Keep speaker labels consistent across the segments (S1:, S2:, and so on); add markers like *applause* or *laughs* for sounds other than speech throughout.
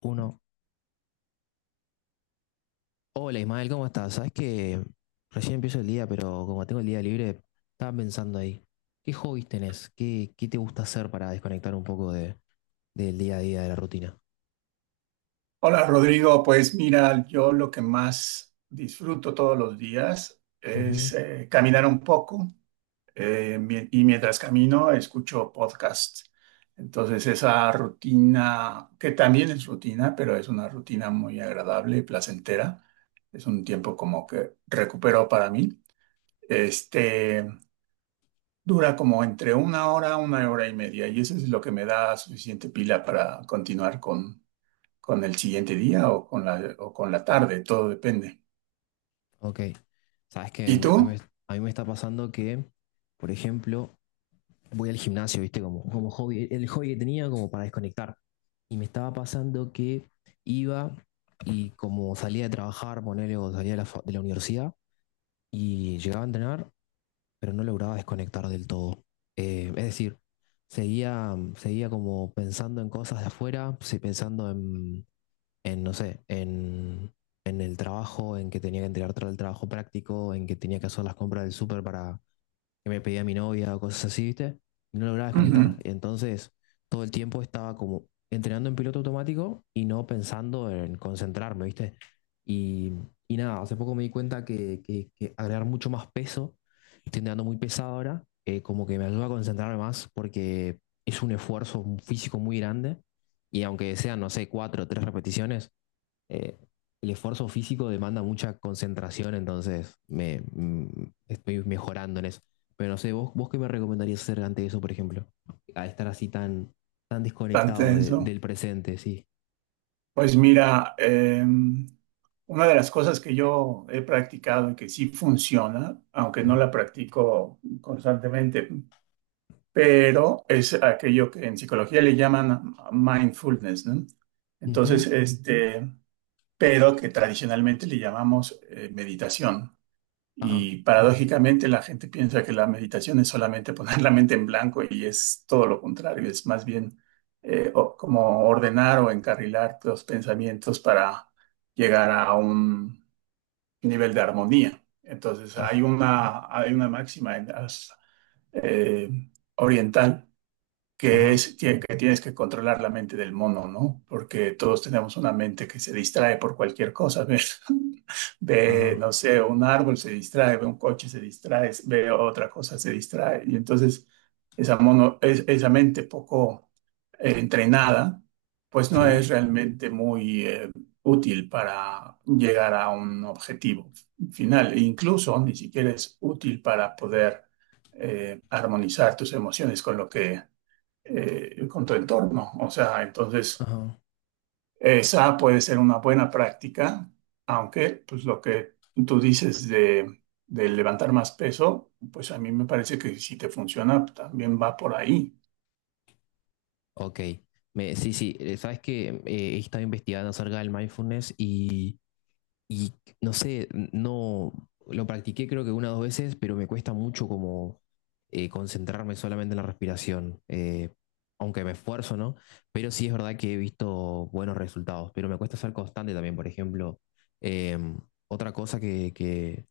S1: Uno. Hola Ismael, ¿cómo estás? Sabes que recién empiezo el día, pero como tengo el día libre, estaba pensando ahí. ¿Qué hobbies tenés? ¿Qué te gusta hacer para desconectar un poco del día a día, de la rutina?
S2: Hola Rodrigo, pues mira, yo lo que más disfruto todos los días
S1: Ujú.
S2: es caminar un poco y mientras camino escucho podcasts. Entonces esa rutina, que también es rutina, pero es una rutina muy agradable y placentera, es un tiempo como que recupero para mí, este, dura como entre una hora y media y eso es lo que me da suficiente pila para continuar con el siguiente día o con la tarde, todo depende.
S1: Ok. Sabes que
S2: ¿Y
S1: me- a mí,
S2: tú?
S1: me a mí me está pasando que, por ejemplo, voy al gimnasio, ¿viste? Como hobby, el hobby que tenía como para desconectar. Y me estaba pasando que iba y como salía de trabajar, ponele, o salía de la de la universidad y llegaba a entrenar pero no lograba desconectar del todo. Es decir, seguía como pensando en cosas de afuera, sí, pensando no sé, en el trabajo, en que tenía que entregar el trabajo práctico, en que tenía que hacer las compras del súper para, que me pedía mi novia o cosas así, ¿viste? Y no lograba desconectar.
S2: Ujú,
S1: Entonces, todo el tiempo estaba como entrenando en piloto automático y no pensando en concentrarme, ¿viste? Y, y nada, hace poco me di cuenta que agregar mucho más peso, estoy entrenando muy pesado ahora, como que me ayuda a concentrarme más porque es un esfuerzo físico muy grande y aunque sean, no sé, cuatro o tres repeticiones, eh, el esfuerzo físico demanda mucha concentración, entonces estoy mejorando en eso. Pero no sé, ¿vos qué me recomendarías hacer ante eso, por ejemplo? A estar así tan, tan
S2: tan
S1: desconectado
S2: tenso.
S1: del presente, sí.
S2: Pues mira, una de las cosas que yo he practicado y que sí funciona, aunque no
S1: Ujú,
S2: la practico constantemente, pero es aquello que en psicología le llaman mindfulness, ¿no?
S1: ujú.
S2: Entonces, este, pero que tradicionalmente le llamamos meditación.
S1: Ajá,
S2: Y paradójicamente la gente piensa que la meditación es solamente *laughs* poner la mente en blanco y es todo lo contrario, es más bien como ordenar o encarrilar los pensamientos para llegar a un nivel de armonía. Entonces hay
S1: ah,
S2: una, hay una máxima en las, eh, oriental que
S1: ajá,
S2: es que tienes que controlar la mente del mono, ¿no? Porque todos tenemos una mente que se distrae por cualquier cosa, ¿ves? *laughs* Ve,
S1: ajá.
S2: no sé, un árbol se distrae, ve un coche se distrae, ve otra cosa se distrae. Y entonces esa mono, esa mente poco entrenada, pues no
S1: Sí.
S2: es realmente muy útil para llegar a un objetivo final. E incluso ni siquiera es útil para poder armonizar tus emociones con lo que con tu entorno. O sea, entonces,
S1: Ajá.
S2: esa puede ser una buena práctica, aunque pues lo que tú dices de levantar más peso, pues a mí me parece que si te funciona, también va por ahí.
S1: Ok. Sí, sí, sabes que he estado investigando acerca del mindfulness y no sé, no lo practiqué creo que una o dos veces, pero me cuesta mucho como concentrarme solamente en la respiración, aunque me esfuerzo, ¿no? Pero sí es verdad que he visto buenos resultados, pero me cuesta ser constante también, por ejemplo. eh, otra cosa que, que,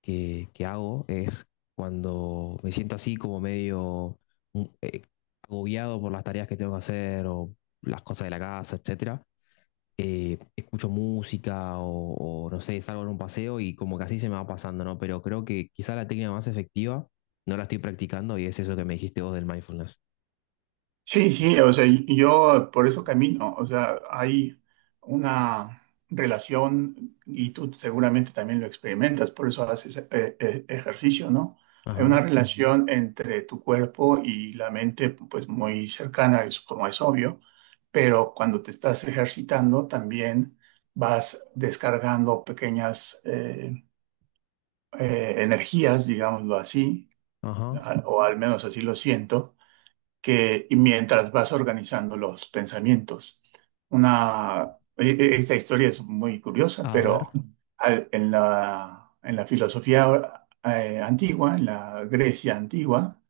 S1: que, que hago es cuando me siento así como medio mm, eh, agobiado por las tareas que tengo que hacer o las cosas de la casa, etcétera, escucho música o no sé, salgo en un paseo y como que así se me va pasando, ¿no? Pero creo que quizá la técnica más efectiva no la estoy practicando y es eso que me dijiste vos del mindfulness.
S2: Sí, sí, o sea, y yo por eso camino, o sea, hay una relación y tú seguramente también lo experimentas, por eso haces ejercicio, ¿no? Hay una.
S1: Ajá,
S2: Ujú. Relación entre tu cuerpo y la mente, pues muy cercana, es como es obvio, pero cuando te estás ejercitando también vas descargando pequeñas energías, digámoslo así,
S1: ajá.
S2: o al menos así lo siento que y mientras vas organizando los pensamientos. Esta historia es muy curiosa,
S1: A ver,
S2: pero en la filosofía antigua, en la Grecia antigua,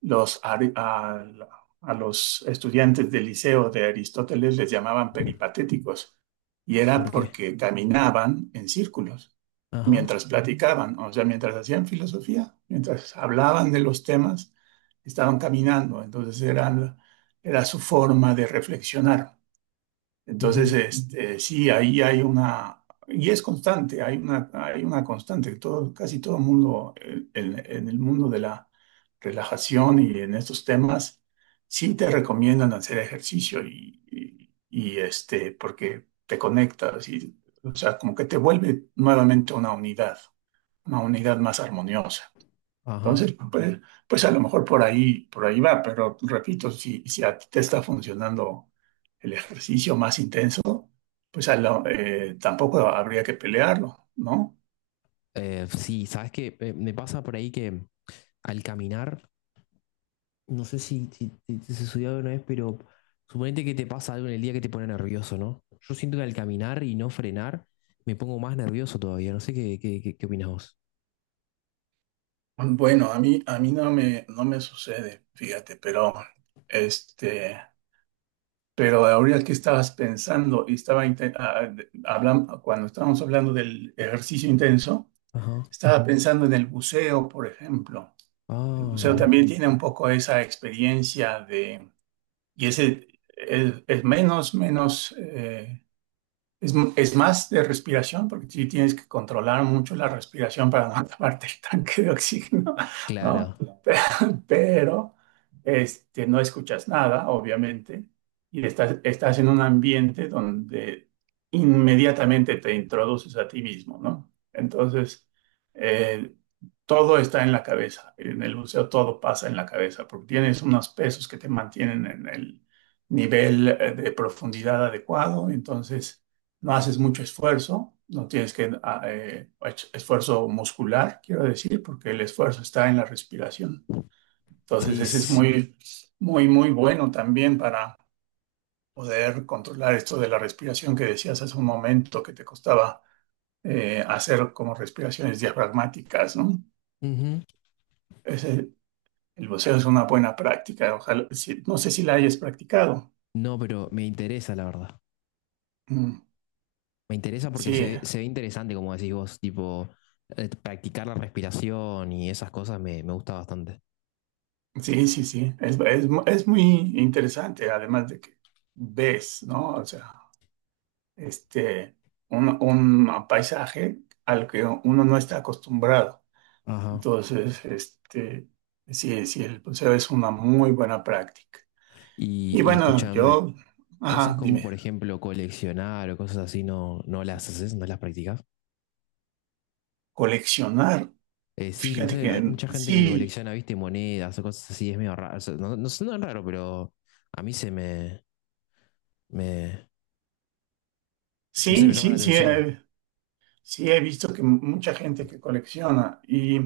S2: los, ari- a, a los estudiantes del liceo de Aristóteles les llamaban peripatéticos, y era
S1: ¿por qué?
S2: porque caminaban en círculos
S1: Ajá,
S2: mientras platicaban, o sea, mientras hacían filosofía, mientras hablaban de los temas estaban caminando, entonces era su forma de reflexionar.
S1: ujú,
S2: Sí, ahí hay una, y es constante, hay una constante, todo, casi todo el mundo en el mundo de la relajación y en estos temas, sí te recomiendan hacer ejercicio porque te conectas y, o sea, como que te vuelve nuevamente una unidad más armoniosa.
S1: ajá.
S2: Entonces, pues, pues a lo mejor por ahí va, pero repito, si, si a ti te está funcionando el ejercicio más intenso, pues tampoco habría que pelearlo, ¿no?
S1: Sí, sabes que me pasa por ahí que al caminar, no sé si se subió alguna vez, pero suponete que te pasa algo en el día que te pone nervioso, ¿no? Yo siento que al caminar y no frenar me pongo más nervioso todavía. No sé qué opinás vos.
S2: Bueno, a mí no me, no me sucede, fíjate, pero este, pero ahorita que estabas pensando y estaba cuando estábamos hablando del ejercicio intenso,
S1: Ajá.
S2: estaba. Ujú. Pensando en el buceo, por ejemplo. El
S1: Ah,
S2: buceo
S1: mira.
S2: también tiene un poco esa experiencia. Y ese es menos, es más de respiración, porque sí tienes que controlar mucho la respiración para no *laughs* acabarte el tanque de oxígeno, ¿no?
S1: Claro.
S2: Pero, *laughs* pero, no escuchas nada, obviamente, y estás en un ambiente donde inmediatamente te introduces a ti mismo, ¿no? Entonces, eh, todo está en la cabeza. En el buceo todo pasa en la cabeza, porque tienes unos pesos que te mantienen en el nivel de profundidad adecuado, entonces no haces mucho esfuerzo, no tienes que esfuerzo muscular, quiero decir, porque el esfuerzo está en la respiración. Entonces,
S1: Sí,
S2: ese es
S1: sí.
S2: muy, muy bueno también para poder controlar esto de la respiración que decías hace un momento que te costaba hacer como respiraciones diafragmáticas, ¿no?
S1: Ujú.
S2: Ese- el buceo es una buena práctica, ojalá, no sé si la hayas practicado.
S1: No, pero me interesa, la verdad.
S2: Mm,
S1: Me interesa porque
S2: sí,
S1: se ve interesante, como decís vos, tipo, practicar la respiración y esas cosas me gusta bastante.
S2: sí, sí, sí, es muy interesante, además de que ves, ¿no? O sea, este, un paisaje al que uno no está acostumbrado.
S1: Ajá.
S2: Entonces, este, sí, sí, el buceo es una muy buena práctica. Y
S1: Y
S2: bueno,
S1: escuchame,
S2: yo,
S1: cosas
S2: ajá,
S1: como,
S2: dime,
S1: por ejemplo, coleccionar o cosas así, ¿no, no las haces, no las practicas?
S2: coleccionar,
S1: Sí, no
S2: fíjate
S1: sé, hay
S2: que
S1: mucha gente que
S2: sí,
S1: colecciona, viste, monedas o cosas así, es medio raro. O sea, sé, no es raro, pero a mí me, no sé, me
S2: sí,
S1: llama la
S2: sí, sí,
S1: atención.
S2: sí he visto que mucha gente que colecciona y...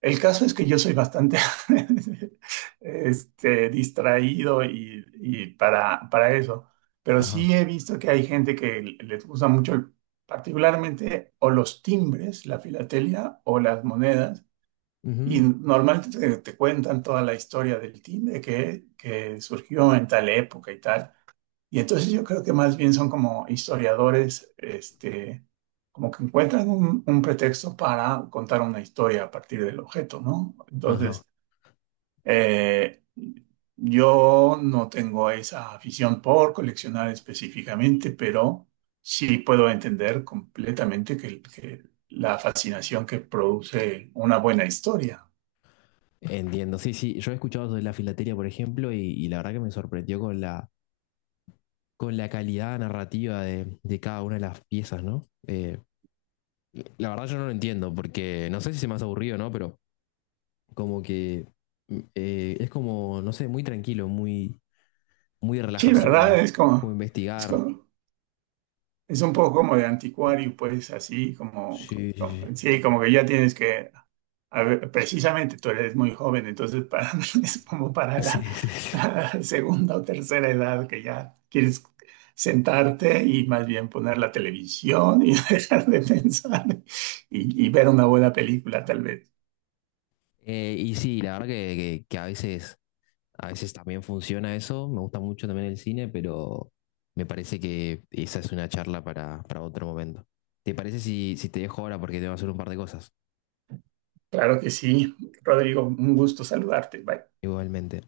S2: El caso es que yo soy bastante *laughs* distraído y para eso, pero
S1: Ajá.
S2: sí he visto que hay gente que les gusta mucho, particularmente o los timbres, la filatelia o las monedas, y
S1: Ujú.
S2: normalmente te cuentan toda la historia del timbre que surgió en tal época y tal. Y entonces yo creo que más bien son como historiadores, como que encuentran un pretexto para contar una historia a partir del objeto, ¿no?
S1: Ajá,
S2: Entonces, eh, yo no tengo esa afición por coleccionar específicamente, pero sí puedo entender completamente que la fascinación que produce una buena historia.
S1: entiendo. Sí, sí, yo he escuchado de la filatelia por ejemplo, y la verdad que me sorprendió con la calidad narrativa de cada una de las piezas, ¿no? La verdad yo no lo entiendo, porque no sé si se me hace aburrido, ¿no? Pero como que es como, no sé, muy tranquilo, muy, muy de
S2: Sí, ¿verdad?
S1: relajación,
S2: Es
S1: como
S2: como, es
S1: investigar.
S2: como Es un poco como de anticuario, pues así como,
S1: Sí,
S2: sí, como que ya tienes que, a ver, precisamente tú eres muy joven, entonces para, *laughs* es como para
S1: sí,
S2: la,
S1: sí. *laughs* Sí, sí, sí.
S2: la segunda o tercera edad que ya quieres sentarte y más bien poner la televisión y *laughs* dejar de pensar y ver una buena película tal vez.
S1: Y sí, la verdad que a veces a veces también funciona eso, me gusta mucho también el cine, pero me parece que esa es una charla para otro momento. ¿Te parece si, si te dejo ahora porque tengo que hacer un par de cosas?
S2: Claro que sí, Rodrigo, un gusto saludarte. Bye.
S1: Igualmente.